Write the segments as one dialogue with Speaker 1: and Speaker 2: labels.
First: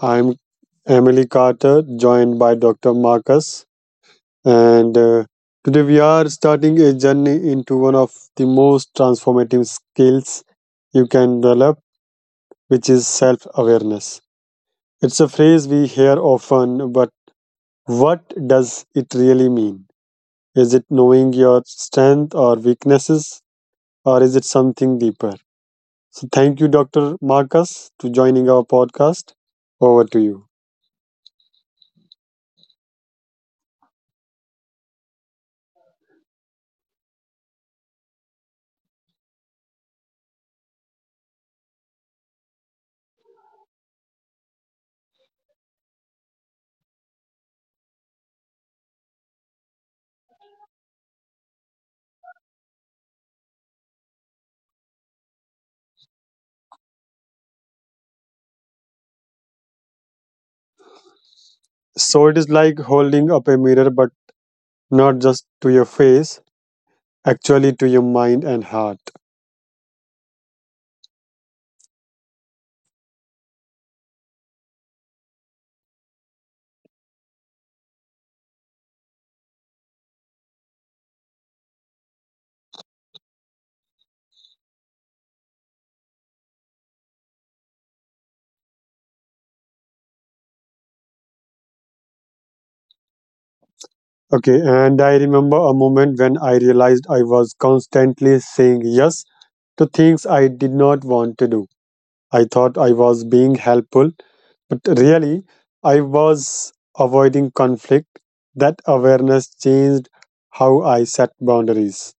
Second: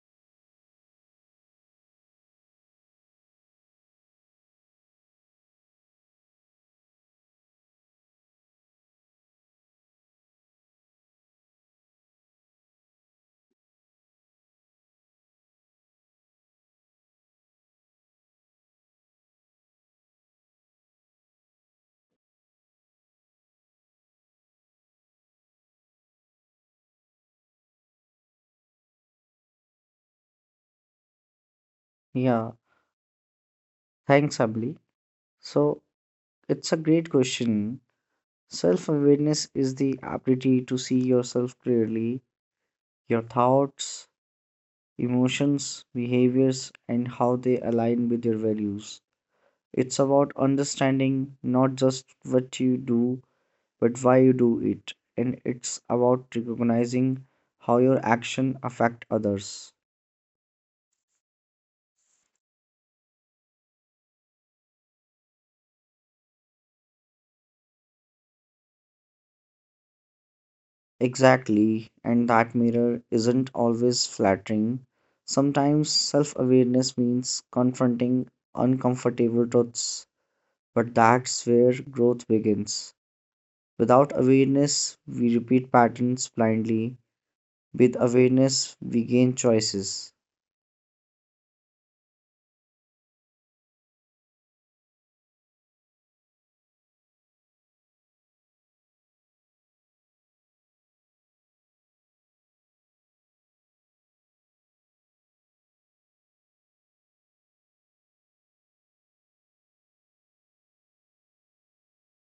Speaker 1: I'm Emily Carter, joined by Dr. Marcus. And Today we are starting a journey into one of the most transformative skills you can develop, which is self awareness. It's a phrase we hear often, but what does it really mean? Is it knowing your strength or weaknesses, or is it something deeper? So, thank you, Dr. Marcus, to joining our podcast. Over to you.
Speaker 2: Yeah, thanks, Abli. So, it's a great question. Self awareness is the ability to see yourself clearly, your thoughts, emotions, behaviors, and how they align with your values. It's about understanding not just what you do, but why you do it. And it's about recognizing how your action affect others.
Speaker 1: So it is like holding up a mirror, but not just to your face, actually to your mind and heart.
Speaker 2: Exactly, and that mirror isn't always flattering. Sometimes self awareness means confronting uncomfortable truths, but that's where growth begins. Without awareness, we repeat patterns blindly. With awareness, we gain choices.
Speaker 1: Okay, and I remember a moment when I realized I was constantly saying yes to things I did not want to do. I thought I was being helpful, but really, I was avoiding conflict. That awareness changed how I set boundaries.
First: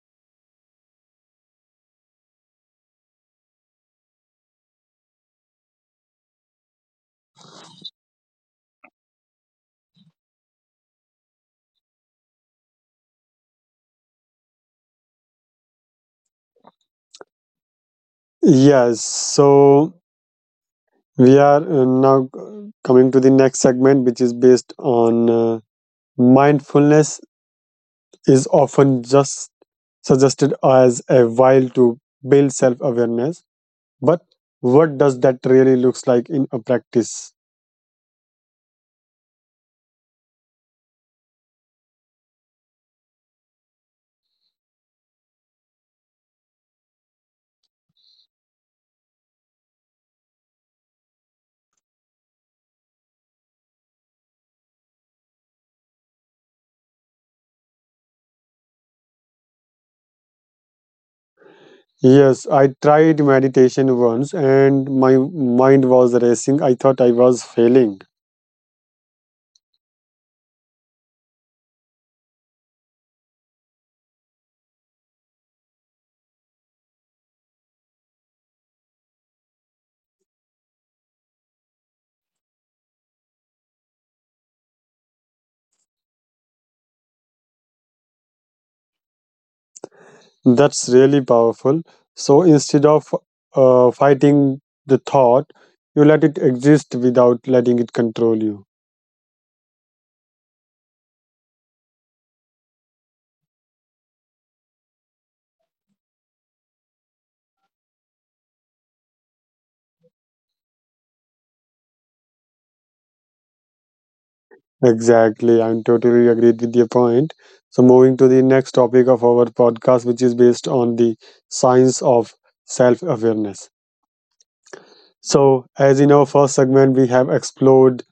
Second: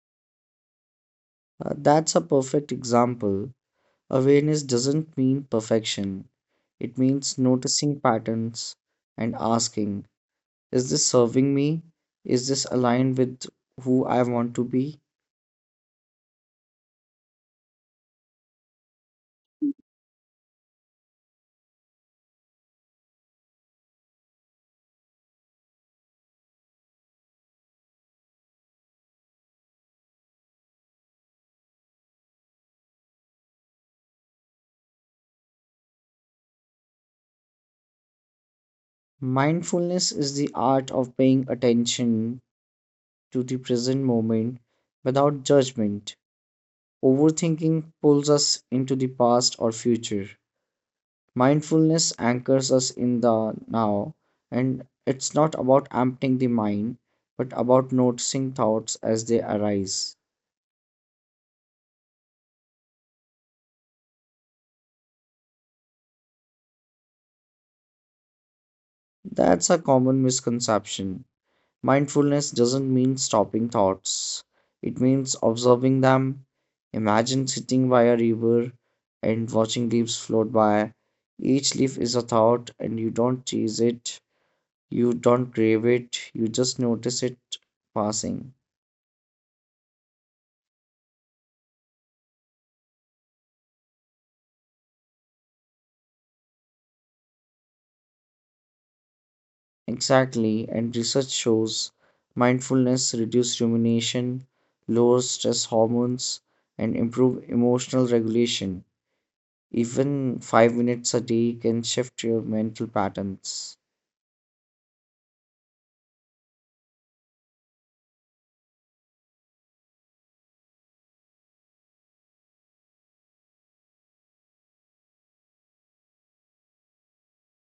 Speaker 2: That's a perfect example. Awareness doesn't mean perfection, it means noticing patterns and asking, is this serving me? Is this aligned with who I want to be?
Speaker 1: Yes, so we are now coming to the next segment, which is based on. Mindfulness is often just suggested as a while to build self awareness, but what does that really looks like in a practice?
Speaker 2: Mindfulness is the art of paying attention to the present moment without judgment. Overthinking pulls us into the past or future. Mindfulness anchors us in the now, and it's not about emptying the mind, but about noticing thoughts as they arise.
Speaker 1: Yes, I tried meditation once and my mind was racing. I thought I was failing.
Speaker 2: That's a common misconception. Mindfulness doesn't mean stopping thoughts, it means observing them. Imagine sitting by a river and watching leaves float by. Each leaf is a thought, and you don't chase it, you don't crave it, you just notice it passing.
Speaker 1: That's really powerful. So instead of fighting the thought, you let it exist without letting it control you.
Speaker 2: Exactly, and research shows mindfulness reduces rumination, lowers stress hormones, and improve emotional regulation. Even 5 minutes a day can shift your mental patterns.
Speaker 1: Exactly. I'm totally agreed with your point. So, moving to the next topic of our podcast, which is based on the science of self awareness. So, as in our first segment, we have explored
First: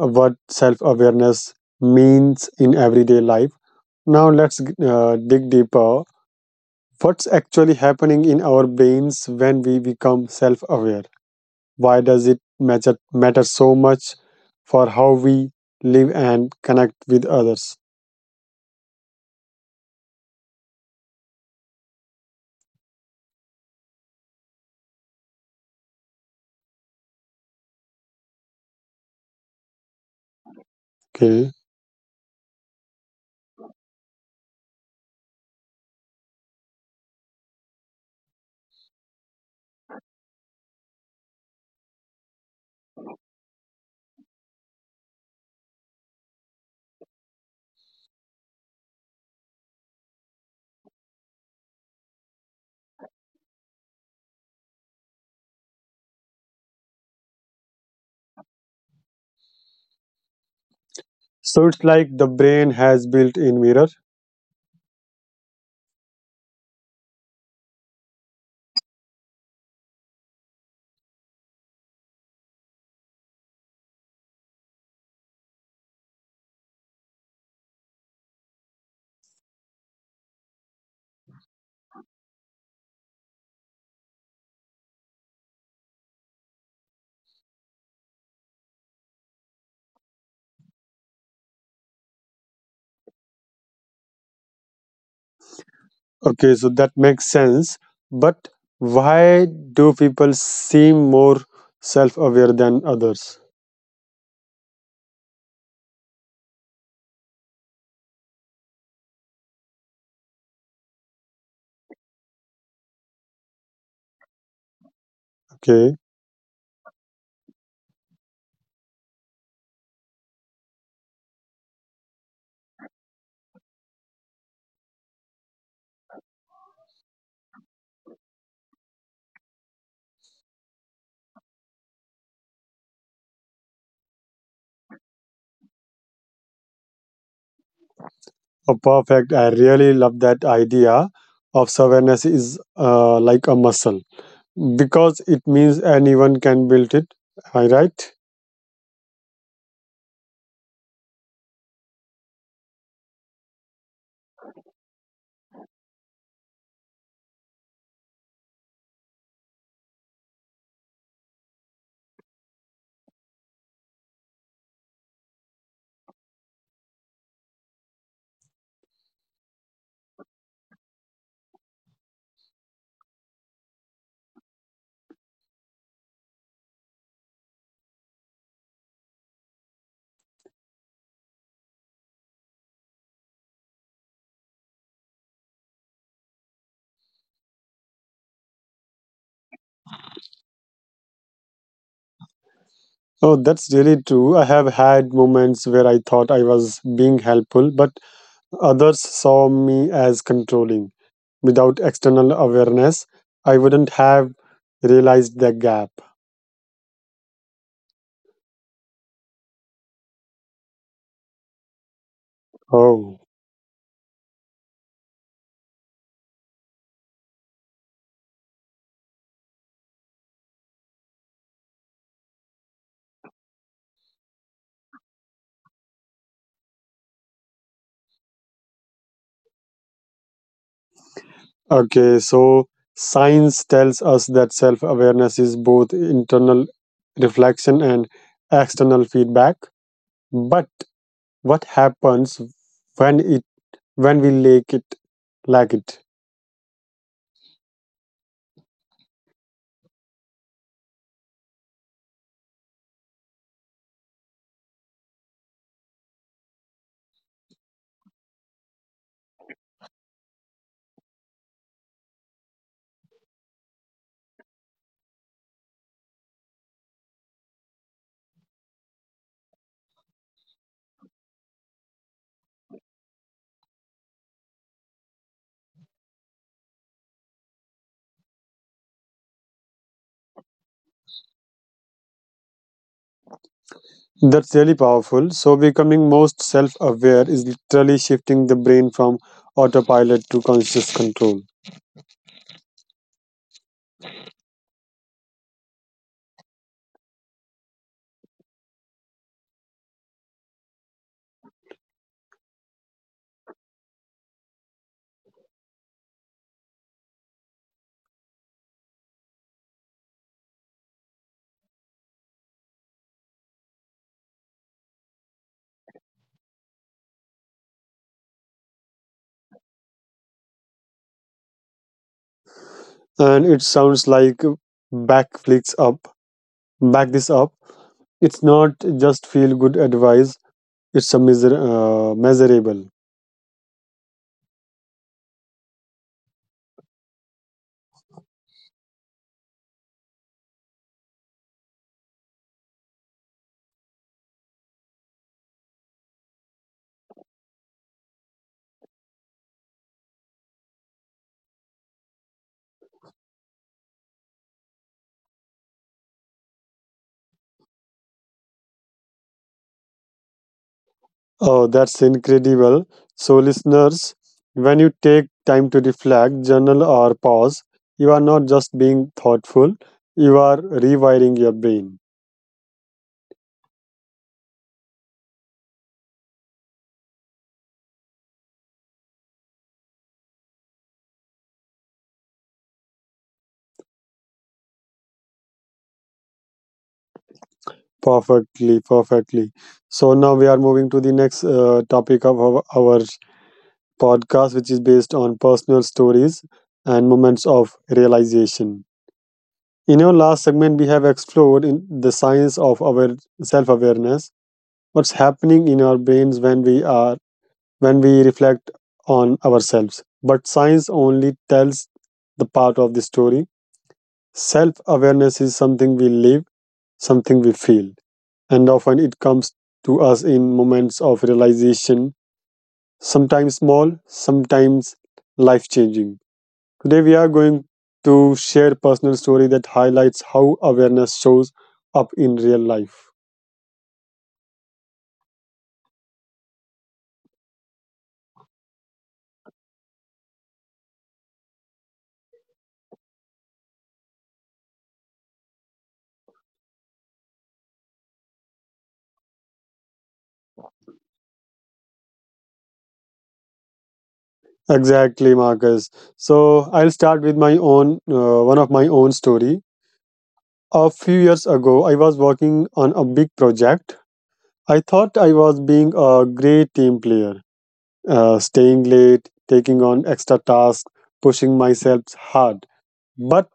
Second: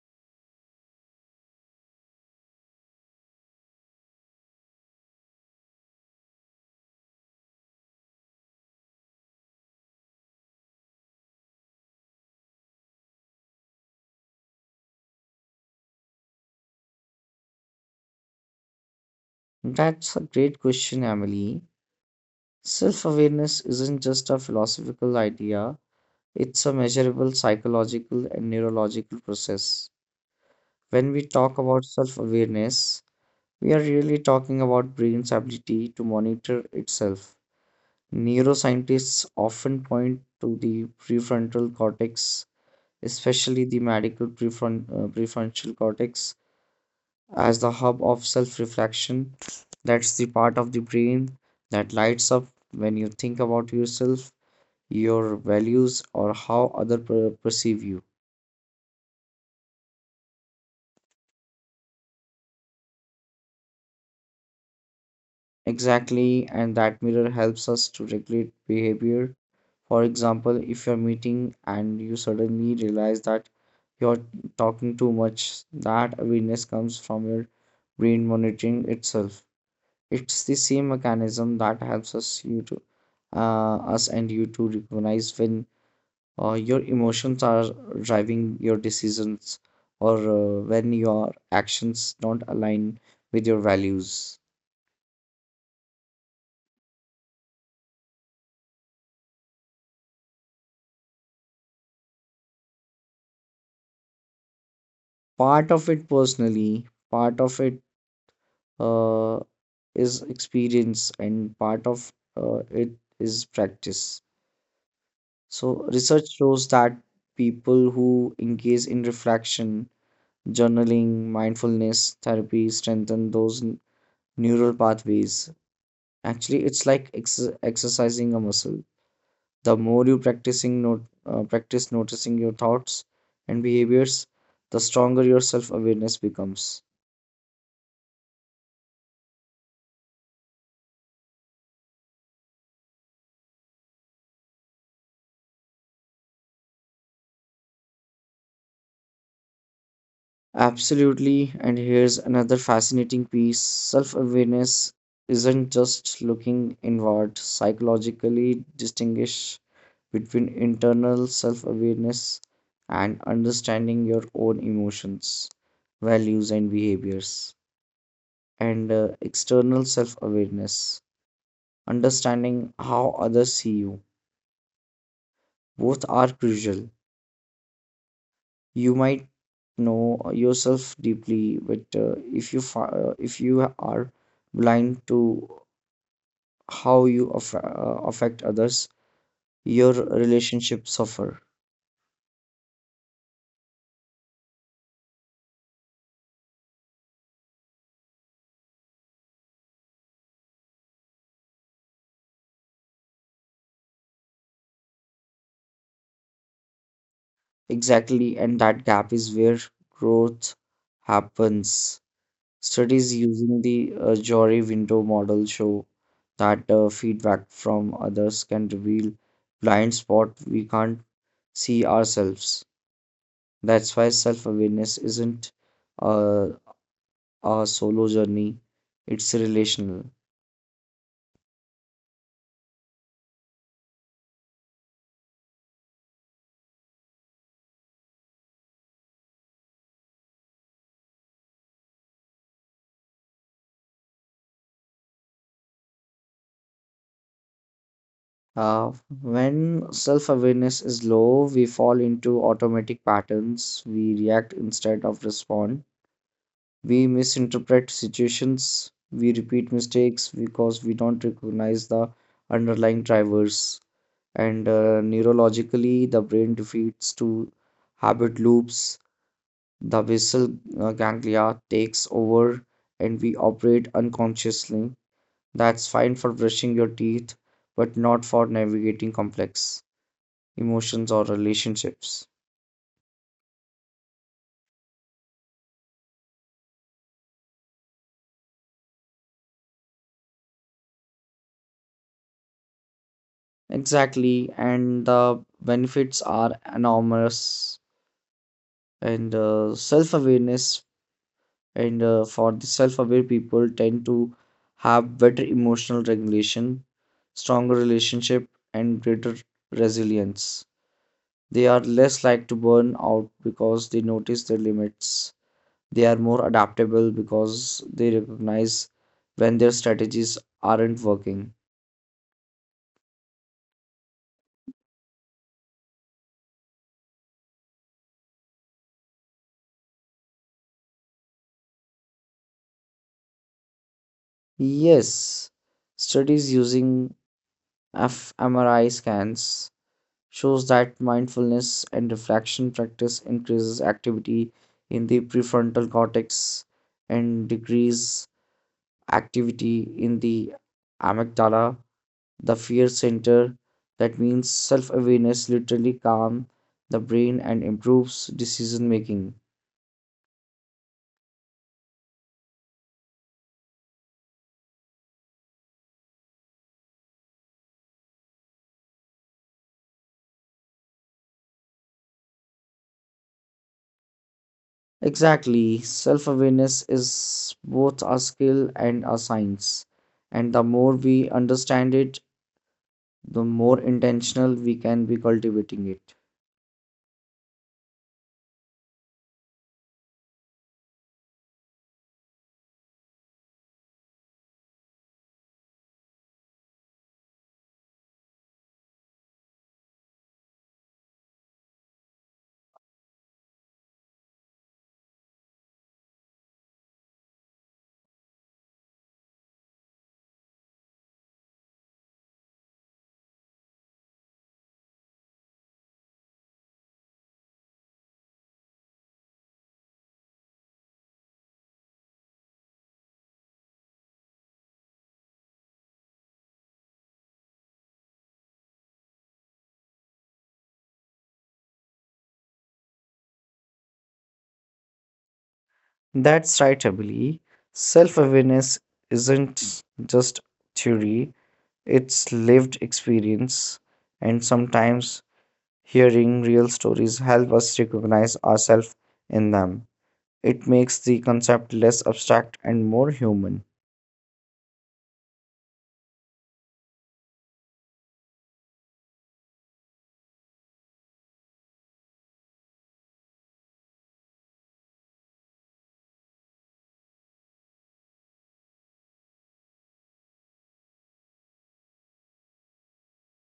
Speaker 1: what self awareness means in everyday life. Now, let's dig deeper. What's actually happening in our brains when we become self aware? Why does it matter so much for how we live and connect with others?
Speaker 2: That's a great question, Emily. Self awareness isn't just a philosophical idea, it's a measurable psychological and neurological process. When we
Speaker 1: Okay.
Speaker 2: talk about self awareness, we are really talking about brain's ability to monitor itself. Neuroscientists often point to the prefrontal cortex, especially the medial prefrontal cortex, as the hub of self reflection. That's the part of the brain that lights up when you think about yourself, your values, or how others perceive you.
Speaker 1: So it's like the brain has built-in mirror.
Speaker 2: Exactly, and that mirror helps us to regulate behavior. For example, if you're meeting and you suddenly realize that you're talking too much, that awareness comes from your brain monitoring itself. It's the same mechanism that helps us and you to recognize when your emotions are driving your decisions or when your actions don't align with your values.
Speaker 1: Okay, so that makes sense. But why do people seem more self-aware than others?
Speaker 2: Part of it personally, part of it uh, is experience, and part of it is practice. So,
Speaker 1: Okay,
Speaker 2: research shows that people who engage in reflection journaling, mindfulness therapy strengthen those neural pathways. Actually, it's like exercising a muscle. The more you practicing not- practice noticing your thoughts and behaviors, the stronger your self awareness becomes.
Speaker 1: oh, perfect. I really love that idea of self awareness is like a muscle because it means anyone can build it. Am I right?
Speaker 2: Absolutely, and here's another fascinating piece. Self awareness isn't just looking inward, psychologically distinguish between internal self awareness and understanding your own emotions, values, and behaviors, and external self awareness, understanding how others see you. Both are crucial. You might know yourself deeply, but if you are blind to how you affect others, your relationships suffer.
Speaker 1: Oh, that's really true. I have had moments where I thought I was being helpful, but others saw me as controlling. Without external awareness, I wouldn't have realized the gap.
Speaker 2: Exactly, and that gap is where growth happens. Studies
Speaker 1: Oh,
Speaker 2: using the jury window model show that feedback from others can reveal blind spot we can't see ourselves. That's why self-awareness isn't uh, a solo journey, it's relational.
Speaker 1: okay. So science tells us that self awareness is both internal reflection and external feedback. But what happens when it when we lack it?
Speaker 2: Uh, when self-awareness is low, we fall into automatic patterns. We react instead of respond, we misinterpret situations, we repeat mistakes because we don't recognize the underlying drivers. And neurologically, the brain defeats to habit loops, the basal ganglia takes over, and we operate unconsciously. That's fine for brushing your teeth, but not for navigating complex emotions or relationships.
Speaker 1: That's really powerful. So becoming most self aware is literally shifting the brain from autopilot to conscious control.
Speaker 2: Exactly, and the benefits are enormous, and self awareness and for the self aware people tend to have better emotional regulation, stronger relationship, and greater resilience. They are less like to burn out because they notice their limits. They are more adaptable because they recognize when their strategies aren't working.
Speaker 1: And it sounds like back flicks up back this up. It's not just feel good advice, it's a measurable.
Speaker 2: Yes, studies using fMRI scans shows that mindfulness and reflection practice increases activity in the prefrontal cortex and decrease activity in the amygdala, the fear center. That means self awareness literally calm the brain and improves decision making.
Speaker 1: Oh, that's incredible. So listeners, when you take time to reflect journal or pause, you are not just being thoughtful, you are rewiring your brain.
Speaker 2: Exactly, self awareness is both a skill and a science, and the more we understand it, the more intentional we can be cultivating it.
Speaker 1: Perfectly, perfectly. So now we are moving to the next topic of our podcast, which is based on personal stories and moments of realization. In our last segment, we have explored in the science of our self awareness, what's happening in our brains when we are when we reflect on ourselves. But science only tells the part of the story. Self awareness is something we live, something we feel, and often it comes to us in moments of realization, sometimes small, sometimes life changing. Today, we are going to share personal story that highlights how awareness shows up in real life.
Speaker 2: That's right, Abili. Self awareness isn't just theory, it's lived experience. And sometimes hearing real stories help us recognize ourselves in them. It makes the concept less abstract and more human.
Speaker 1: Exactly, Marcus. So I'll start with my own one of my own story. A few years ago, I was working on a big project. I thought I was being a great team player, staying late, taking on extra tasks, pushing myself hard. But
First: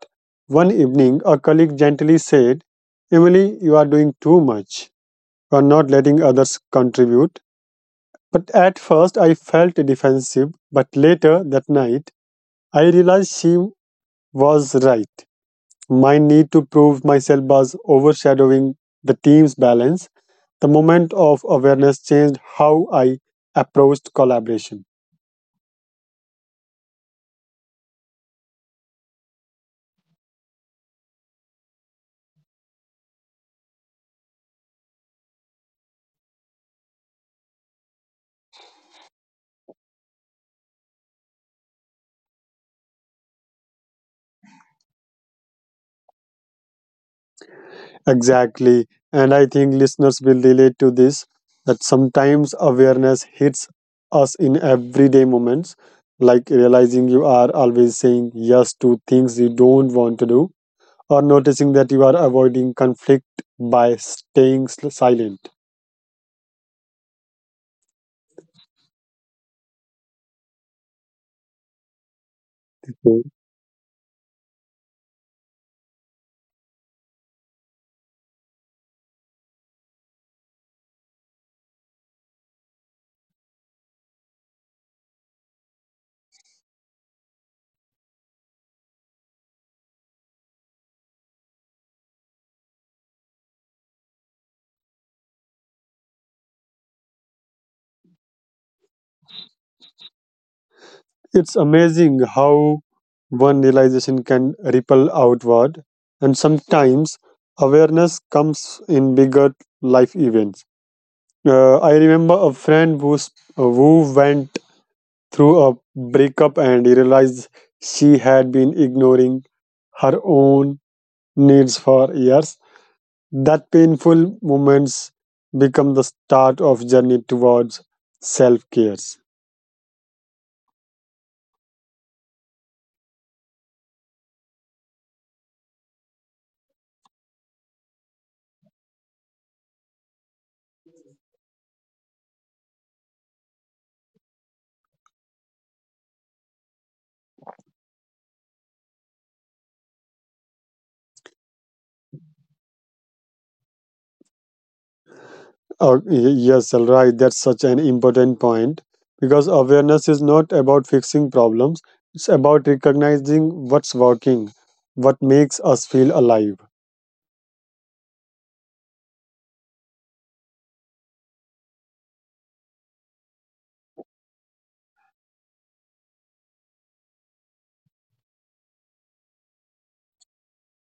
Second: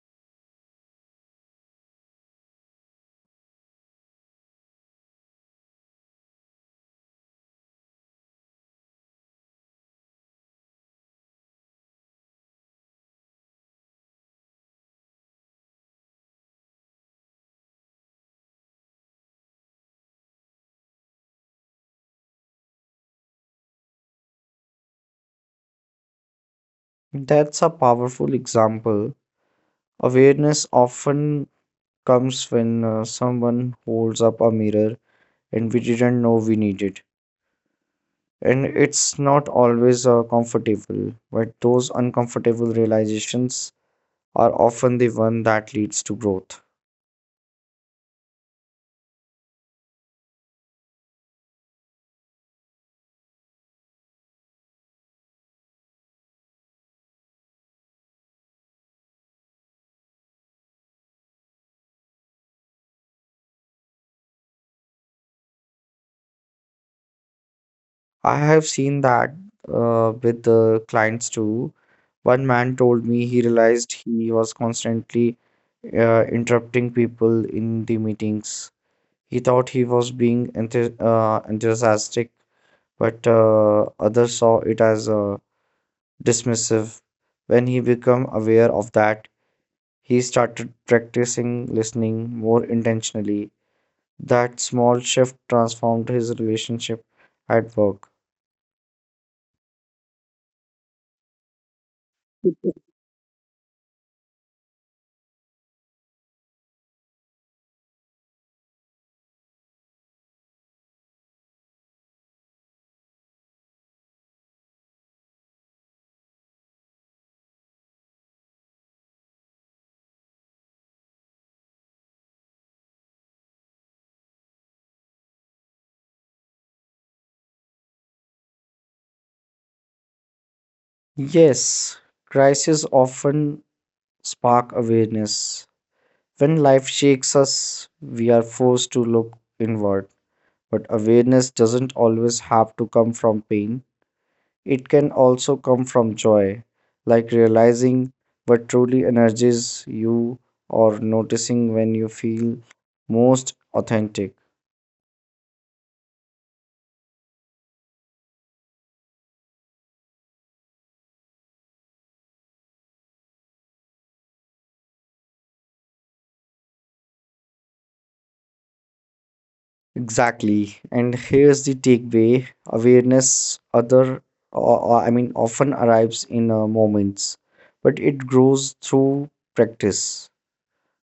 Speaker 1: one evening, a colleague gently said, "Emily, you are doing too much." Were not letting others contribute. But at first, I felt defensive, but later that night, I realized she was right. My need to prove myself was overshadowing the team's balance. The moment of awareness changed how I approached collaboration.
Speaker 2: That's a powerful example. Awareness often comes when someone holds up a mirror and we didn't know we needed. And it's not always comfortable, but those uncomfortable realizations are often the one that leads to growth.
Speaker 1: Exactly. And I think listeners will relate to this that sometimes awareness hits us in everyday moments, like realizing you are always saying yes to things you don't want to do, or noticing that you are avoiding conflict by silent.
Speaker 2: I have seen that with the clients too. One man told me he
Speaker 1: Okay.
Speaker 2: realized he was constantly interrupting people in the meetings. He thought he was being enthusiastic, but others saw it as dismissive. When he became aware of that, he started practicing listening more intentionally. That small shift transformed his relationship at work.
Speaker 1: It's amazing how one realization can ripple outward, and sometimes awareness comes in bigger life events. I remember a friend who went through a breakup and realized she had been ignoring her own needs for years. That painful moments become the start of journey towards self-care.
Speaker 2: Yes, crises often spark awareness. When life shakes us, we are forced to look inward. But awareness doesn't always have to come from pain, it can also come from joy, like realizing what truly energizes you or noticing when you feel most authentic.
Speaker 1: Oh, yes, all right. That's such an important point because awareness is not about fixing problems. It's about recognizing what's working, what makes us feel alive.
Speaker 2: Exactly. And here's the takeaway: awareness, other, or- I mean, often arrives in moments, but it grows through practice.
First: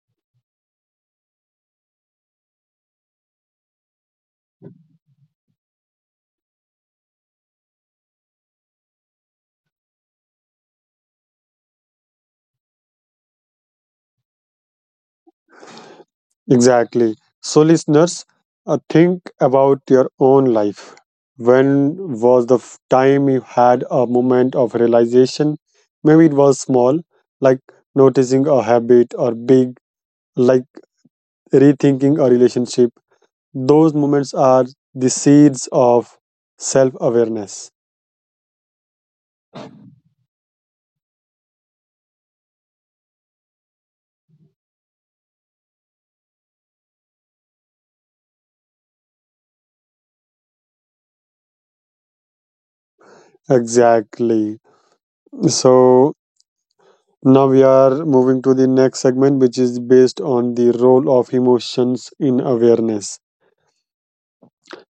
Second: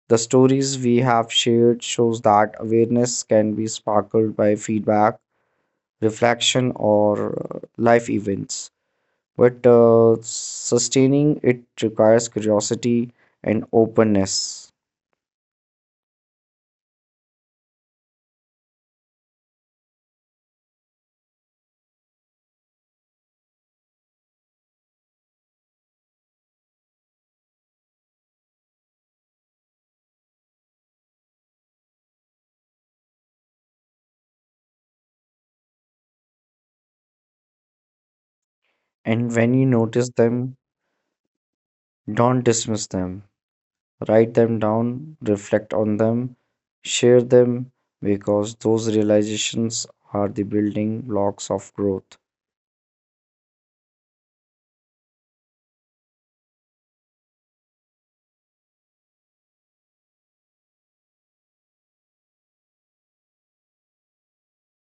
Speaker 2: The stories we have shared shows that awareness can be sparkled by feedback, reflection, or life events. But sustaining it requires curiosity and openness.
Speaker 1: Exactly. So, listeners, think about your own life. When was time you had a moment of realization? Maybe it was small, like noticing a habit, or big, like rethinking a relationship. Those moments are the seeds of self awareness.
Speaker 2: And when you notice them, don't dismiss them. Write them down, reflect on them, share them, because those realizations are the building blocks of growth.
Speaker 1: Exactly. So, now we are moving to the next segment, which is based on the role of emotions in awareness.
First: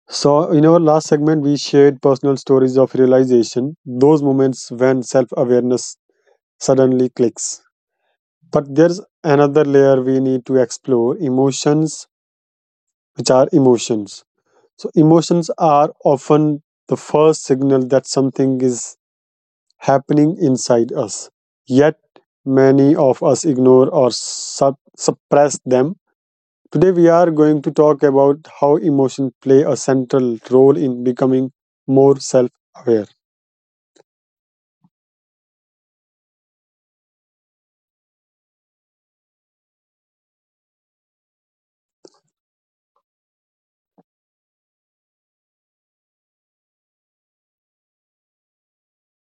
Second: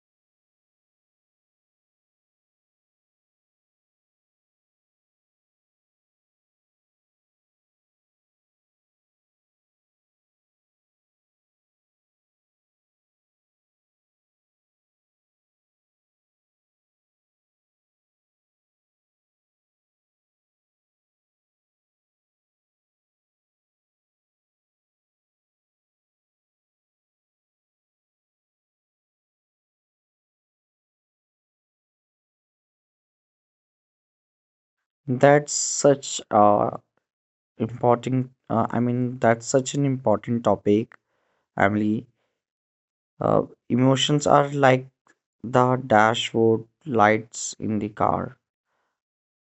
Speaker 1: So, in our last segment, we shared personal stories of realization, those moments when self awareness suddenly clicks. But there's another layer we need to explore emotions, which are emotions. So, emotions are often the first signal that something is happening inside us. Yet, many of us ignore or suppress them. Today, we are going to talk about how emotions play a central role in becoming more self aware.
Speaker 2: That's such a important, I mean, that's such an important topic, Emily. Uh, emotions are like the dashboard lights in the car.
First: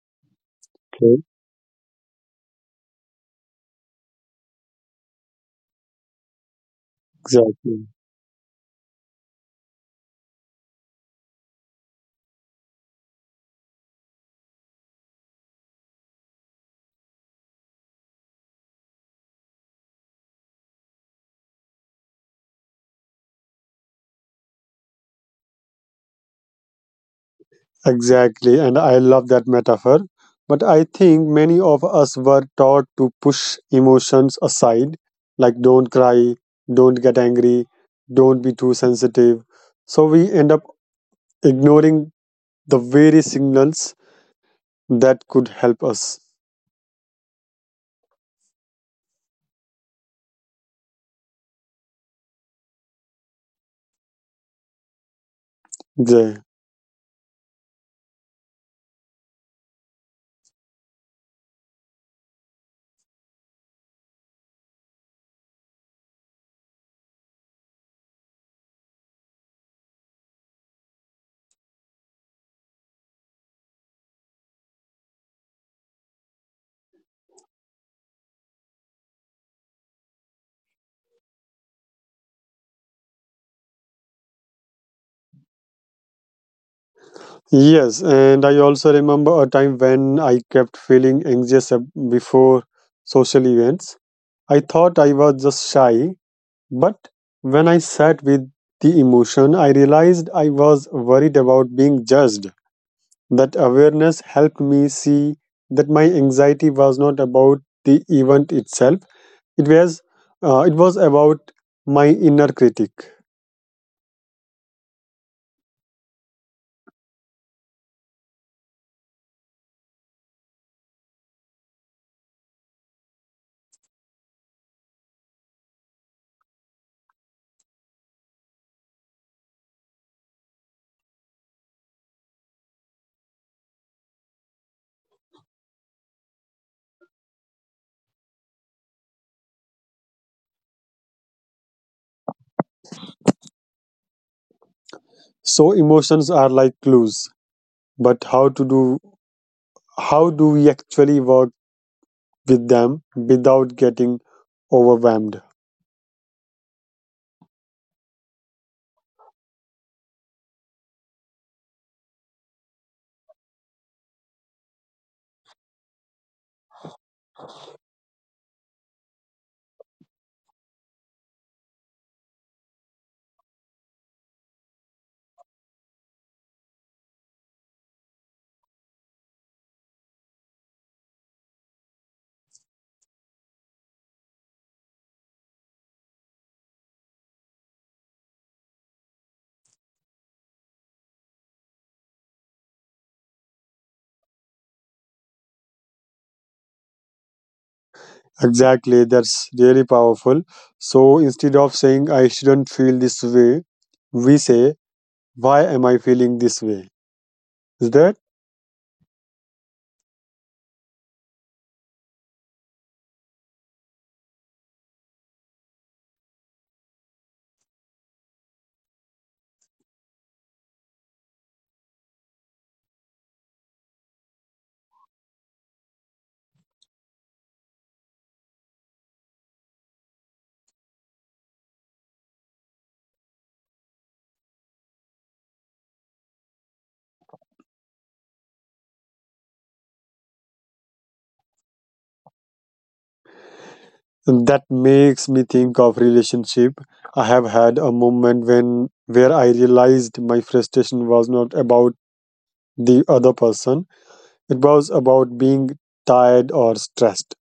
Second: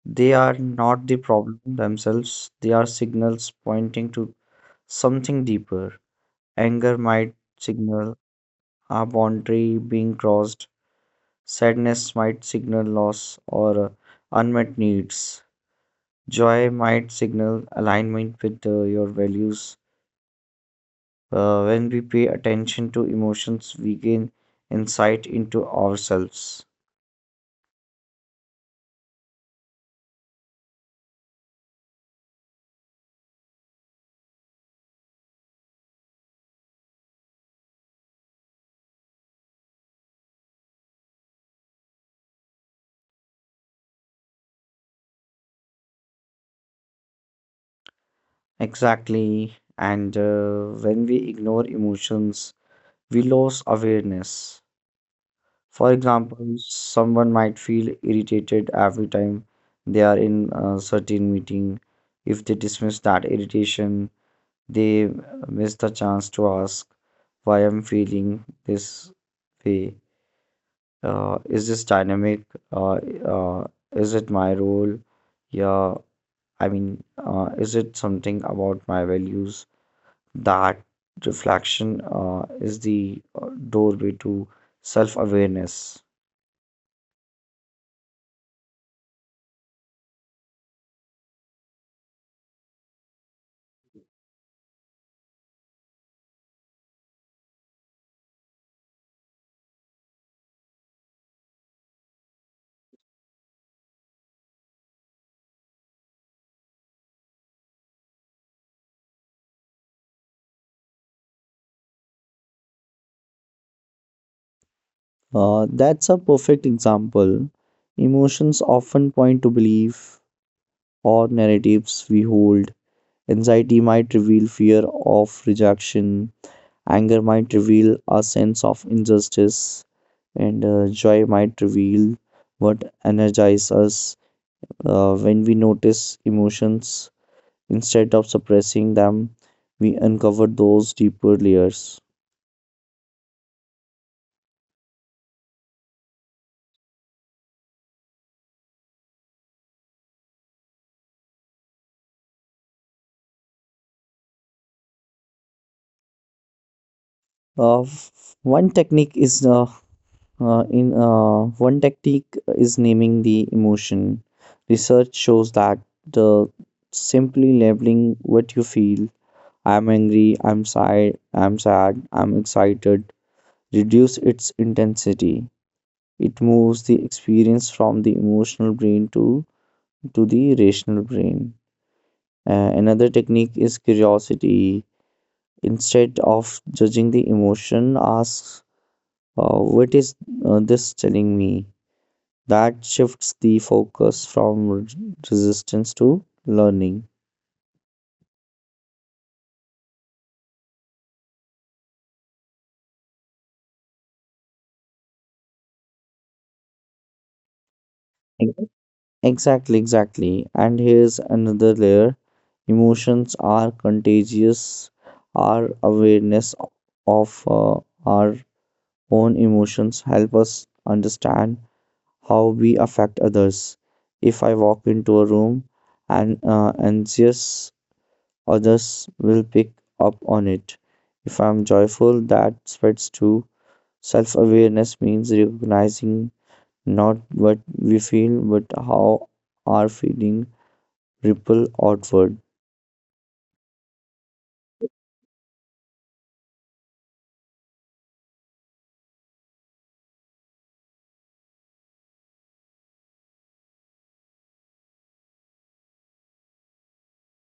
Speaker 2: They are not the
Speaker 1: Okay,
Speaker 2: problem themselves, they are signals pointing to something deeper. Anger might
Speaker 1: exactly.
Speaker 2: signal a boundary being crossed. Sadness might signal loss or unmet needs. Joy might signal alignment with your values. When we pay attention to emotions, we gain insight into ourselves.
Speaker 1: Exactly. And I love that metaphor. But I think many of us were taught to push emotions aside, like don't cry, don't get angry, don't be too sensitive. So we end up ignoring the very signals that could help us.
Speaker 2: Exactly. And when we ignore emotions, we lose awareness. For
Speaker 1: Jay.
Speaker 2: example, someone might feel irritated every time they are in a certain meeting. If they dismiss that irritation, they miss the chance to ask why I'm feeling this way. Is this dynamic? Uh, uh, is it my role? Yeah, I mean, is it something about my values? That reflection is the doorway to self awareness.
Speaker 1: Yes, and I also remember a time when I kept feeling anxious before social events. I thought I was just shy, but when I sat with the emotion, I realized I was worried about being judged. That awareness helped me see that my anxiety was not about the event itself. It was, it was about my inner critic.
Speaker 2: That's a perfect example. Emotions often point to belief or narratives we hold. Anxiety might reveal fear of rejection, anger might reveal a sense of injustice, and joy might reveal what energizes us. When we notice emotions instead of suppressing them, we uncover those deeper layers.
Speaker 1: So emotions are like clues, but how do we actually work with them without getting overwhelmed?
Speaker 2: F- one technique is in one technique is naming the emotion. Research shows that the simply labeling what you feel, I'm angry, I'm sad, I'm excited, reduce its intensity. It moves the experience from the emotional brain to the rational brain. Another technique is curiosity. Instead of judging the emotion, ask, what is this telling me? That shifts the focus from resistance to learning.
Speaker 1: Exactly, that's really powerful. So instead of saying I shouldn't feel this way, we say why am I feeling this way? Is that
Speaker 2: Exactly, exactly. And here's another layer: emotions are contagious. Our awareness of our own emotions help us understand how we affect others. If I walk into a room and anxious, others will pick up on it. If I'm joyful, that spreads too. Self awareness means recognizing not what we feel, but how our feeling ripple outward.
Speaker 1: that makes me think of relationship. I have had a moment when where I realized my frustration was not about the other person. It was about being tired or stressed.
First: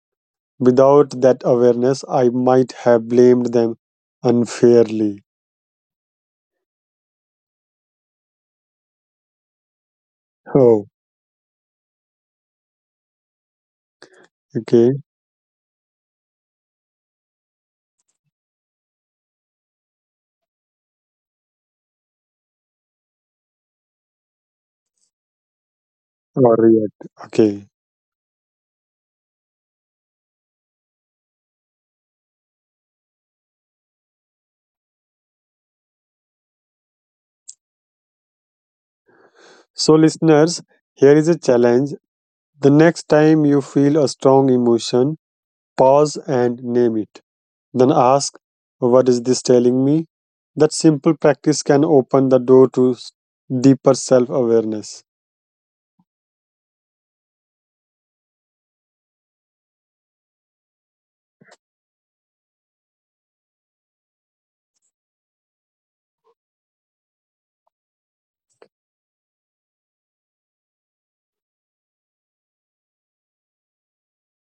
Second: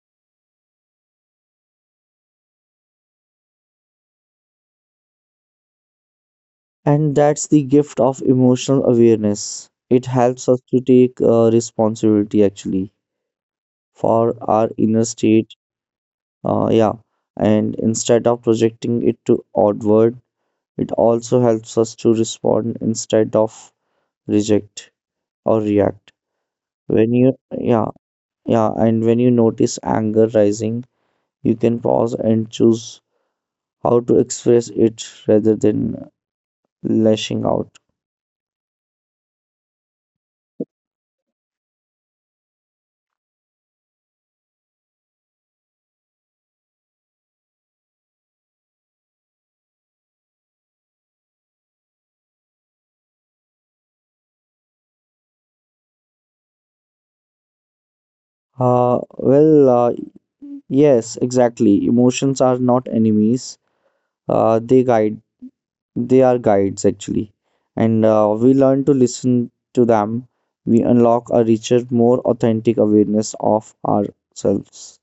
Speaker 1: Without that awareness, I might have blamed them unfairly.
Speaker 2: And that's the gift of emotional awareness. It helps us to
Speaker 1: Oh,
Speaker 2: take responsibility actually for our inner
Speaker 1: okay.
Speaker 2: state. Uh, yeah. And instead of projecting it to outward, it also helps us to respond instead of reject or react.
Speaker 1: Or
Speaker 2: When
Speaker 1: react.
Speaker 2: you,
Speaker 1: Okay.
Speaker 2: yeah, yeah, and when you notice anger rising, you can pause and choose how to express it rather than lashing out.
Speaker 1: So, listeners, here is a challenge. The next time you feel a strong emotion, pause and name it. Then ask, what is this telling me? That simple practice can open the door to deeper self awareness.
Speaker 2: Uh, well, uh, yes, exactly. Emotions are not enemies. Uh, they guide. They are guides actually, and we learn to listen to them. We unlock a richer, more authentic awareness of ourselves.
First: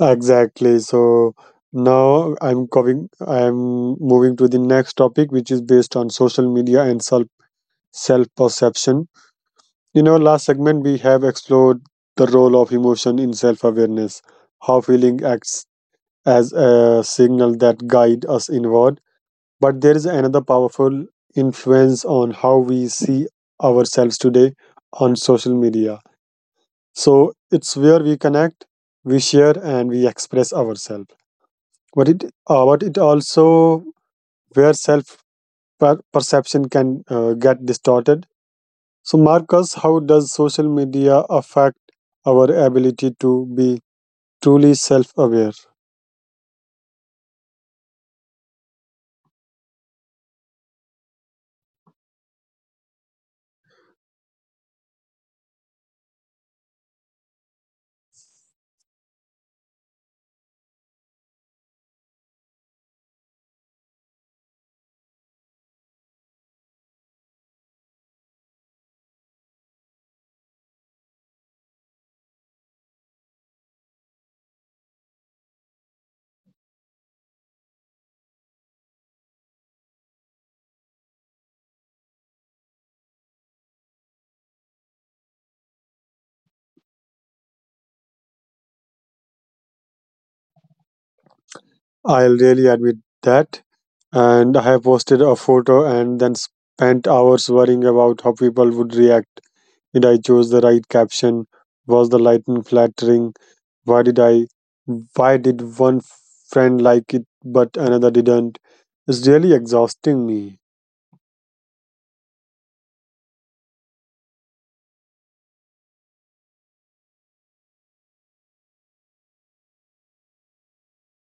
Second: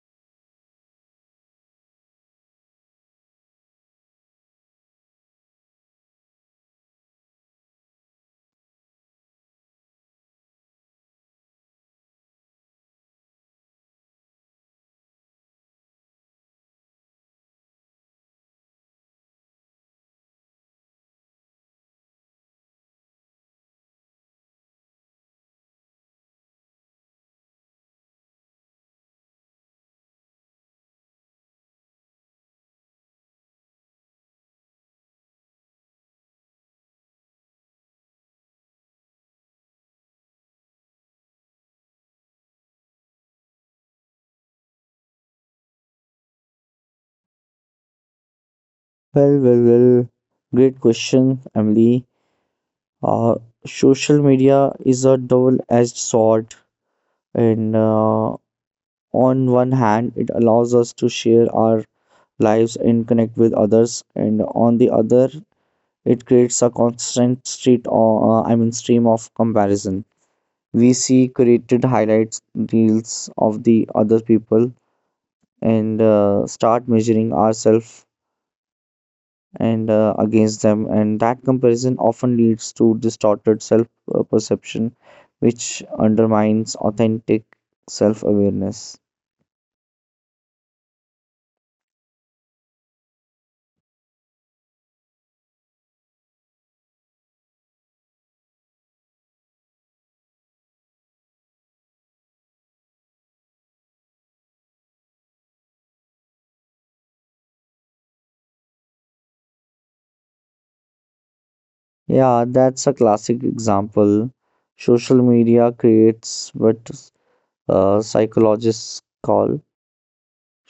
Speaker 1: Exactly. So, now I'm moving to the next topic, which is based on social media and self perception. In our last segment, we have explored the role of emotion in self awareness, how feeling acts as a signal that guide us inward, but there is another powerful influence on how we see ourselves today on social media. So it's where we connect, we share and we express ourselves, but it also where perception can get distorted. So Marcus, how does social media affect our ability to be truly self aware?
Speaker 2: Well, well, well. Great question, Emily. uh, Social media is a double-edged sword, and on one hand it allows us to share our lives and connect with others, and on the other it creates a constant street or I mean stream of comparison. We see curated highlights reels of the other people, and start measuring ourselves and against them, and that comparison often leads to distorted self perception, which undermines authentic self awareness.
Speaker 1: I'll really admit that. And I have posted a photo and then spent hours worrying about how people would react. Did I choose the right caption? Was the lighting flattering? Why did I? Why did one friend like it but another didn't? It's really exhausting me.
Speaker 2: Yeah, that's a classic example. Social media creates what psychologists call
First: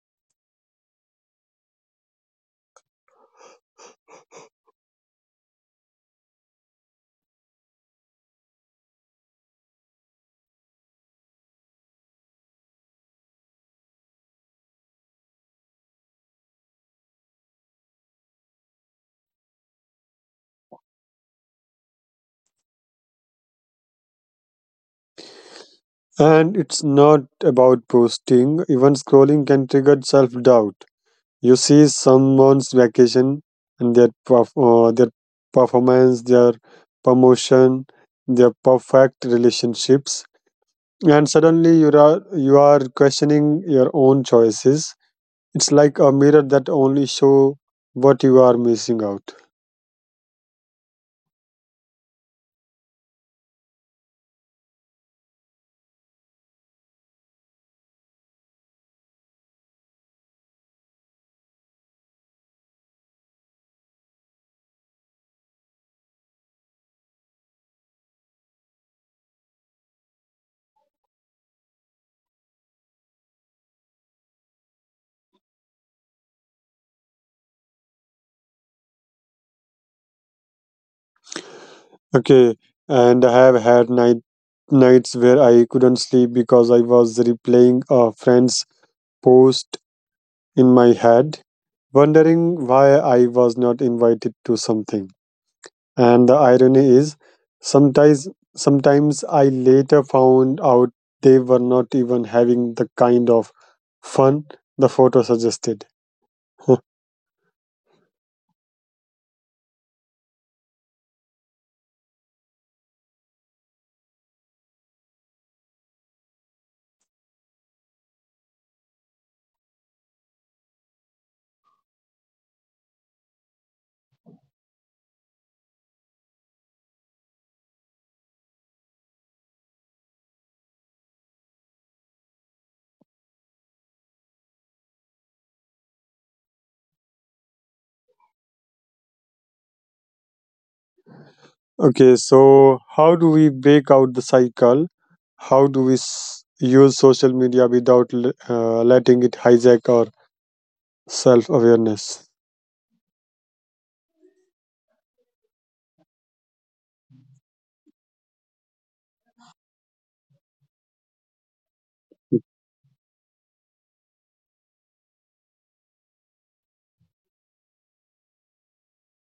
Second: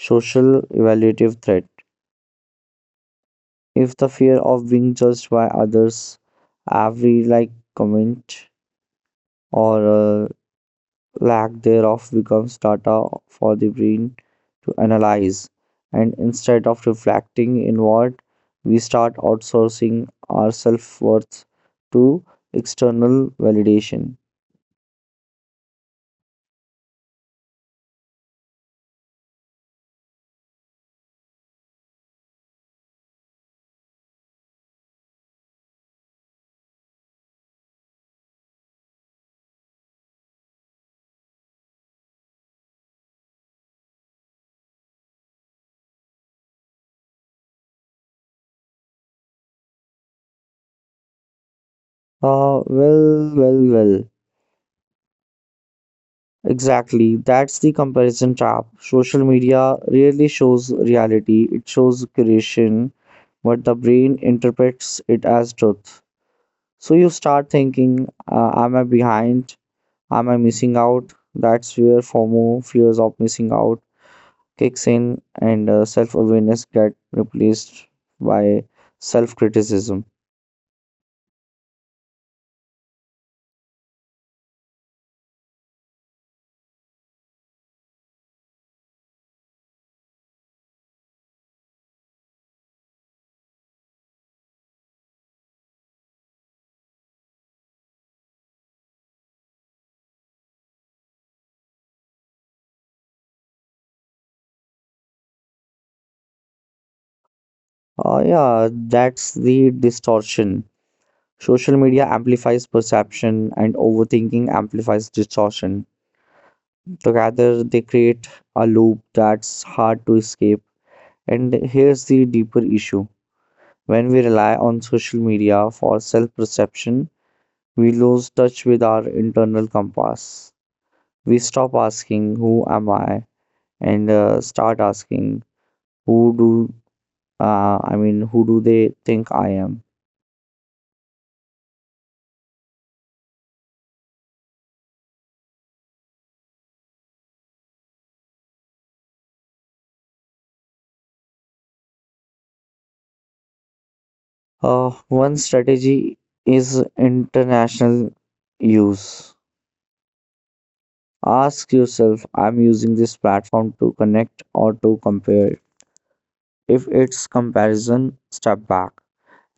Speaker 2: social evaluative threat, if the fear of being judged by others. Every like, comment, or uh, lack thereof becomes data for the brain to analyze. And instead of reflecting inward, we start outsourcing our self worth to external validation.
Speaker 1: And it's not about posting. Even scrolling can trigger self doubt. You see someone's vacation and their performance, their promotion, their perfect relationships, and suddenly you are questioning your own choices. It's like a mirror that only show what you are missing out.
Speaker 2: Uh, well, well, well. Exactly. That's the comparison trap. Social media rarely shows reality, it shows curation, but the brain interprets it as truth. So you start thinking, am I behind? Am I missing out? That's where FOMO, fears of missing out, kicks in, and self awareness get replaced by self criticism.
Speaker 1: Okay, and I have had nights where I couldn't sleep because I was replaying a friend's post in my head, wondering why I was not invited to something. And the irony is, sometimes sometimes I later found out they were not even having the kind of fun the photo suggested.
Speaker 2: Uh, yeah, that's the distortion. Social media amplifies perception, and overthinking amplifies distortion. Together, they create a loop that's hard to escape. And here's the deeper issue: when we rely on social media for self perception, we lose touch with our internal compass. We stop asking who am I, and start asking who do who do they think I am.
Speaker 1: Okay, so how do we break out the cycle? How do we use social media without letting it hijack our self awareness?
Speaker 2: uh, One strategy is international use. Ask yourself, I'm using this platform to connect or to compare? If it's comparison, step back.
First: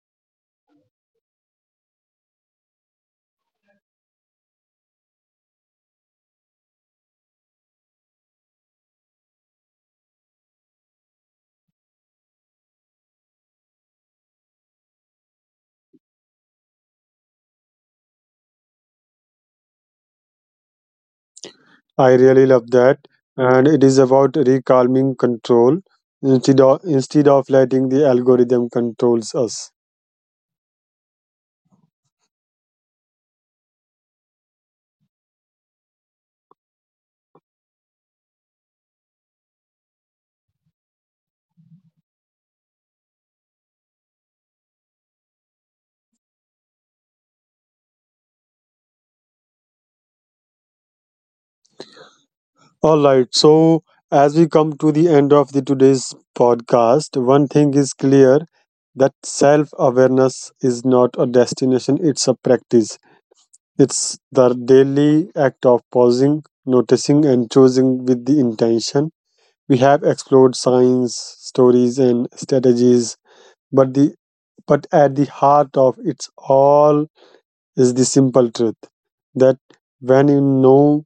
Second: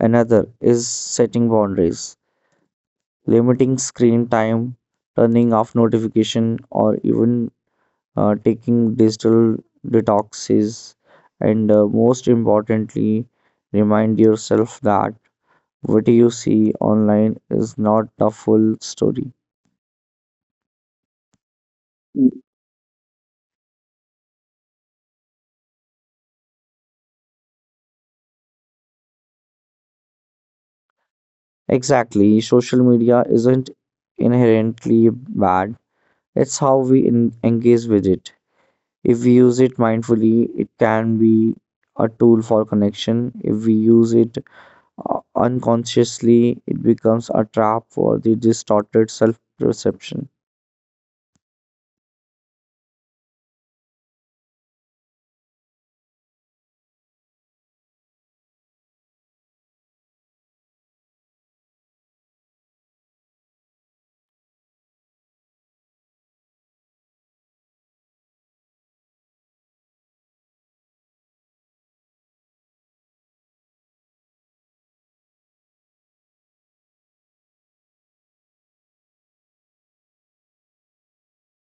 Speaker 2: Another is setting boundaries, limiting screen time, turning off notification, or even taking digital detoxes, and most importantly, remind yourself that what you see online is not the full story.
Speaker 1: I really love that, and it is about recalming control instead of letting the algorithm controls us.
Speaker 2: Exactly, social media isn't inherently bad, it's how we engage with it. If we use it mindfully, it can be a tool for connection. If we use it unconsciously, it becomes a trap for the distorted self perception.
Speaker 1: All right. So as we come to the end of the today's podcast, one thing is clear that self-awareness is not a destination, it's a practice. It's the daily act of pausing, noticing and choosing with the intention. We have explored signs, stories and strategies, but the but at the heart of it's all is the simple truth that when you know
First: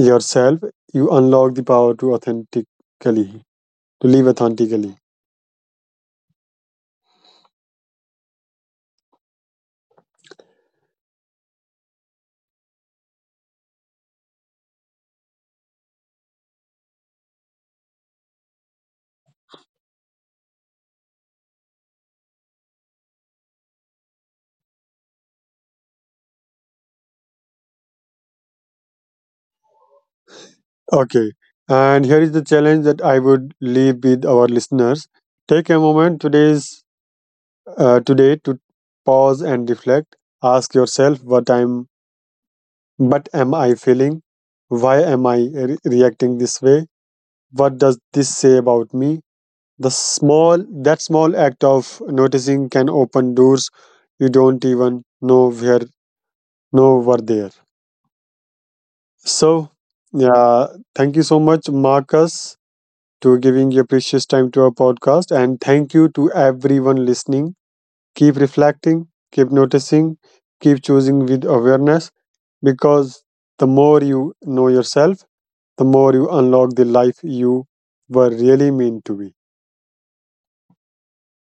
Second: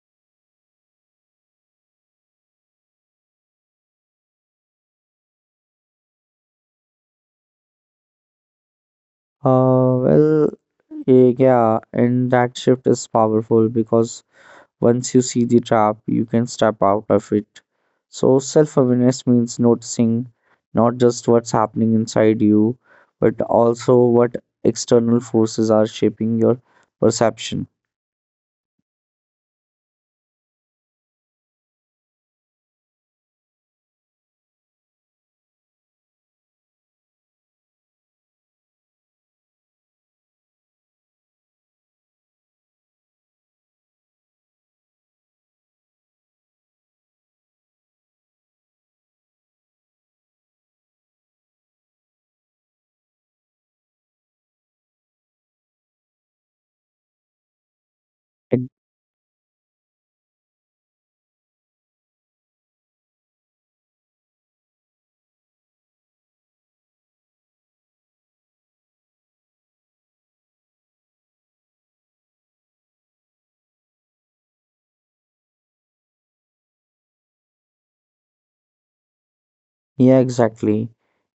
Speaker 1: yourself, you unlock the power to authentically, to live authentically.
Speaker 2: Uh, well, yeah, and that shift is powerful because once you see the trap, you can step out of it. So, self awareness means noticing not just what's happening inside you, but also what external forces are shaping your perception.
Speaker 1: Okay. And here is the challenge that I would leave with our listeners. Take a moment today to pause and reflect. Ask yourself what am I feeling? Why am I reacting this way? What does this say about me? The small That small act of noticing can open doors you don't even know were there.
Speaker 2: Ex-
Speaker 1: So, yeah, thank you so much, Marcus, to giving your precious time to our podcast. And thank you to everyone listening. Keep reflecting, keep noticing, keep choosing with awareness because the more you know yourself, the more you unlock the life you were really meant to be.
Speaker 2: Yeah, exactly.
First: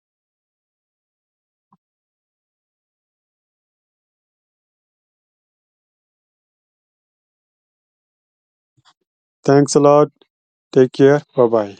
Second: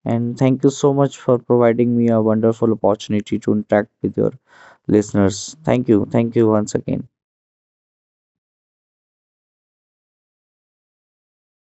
Speaker 2: And thank you so much for providing me a wonderful opportunity to interact with your listeners. Thank you. Thank you once again.
Speaker 1: Thanks a lot. Take care. Bye bye.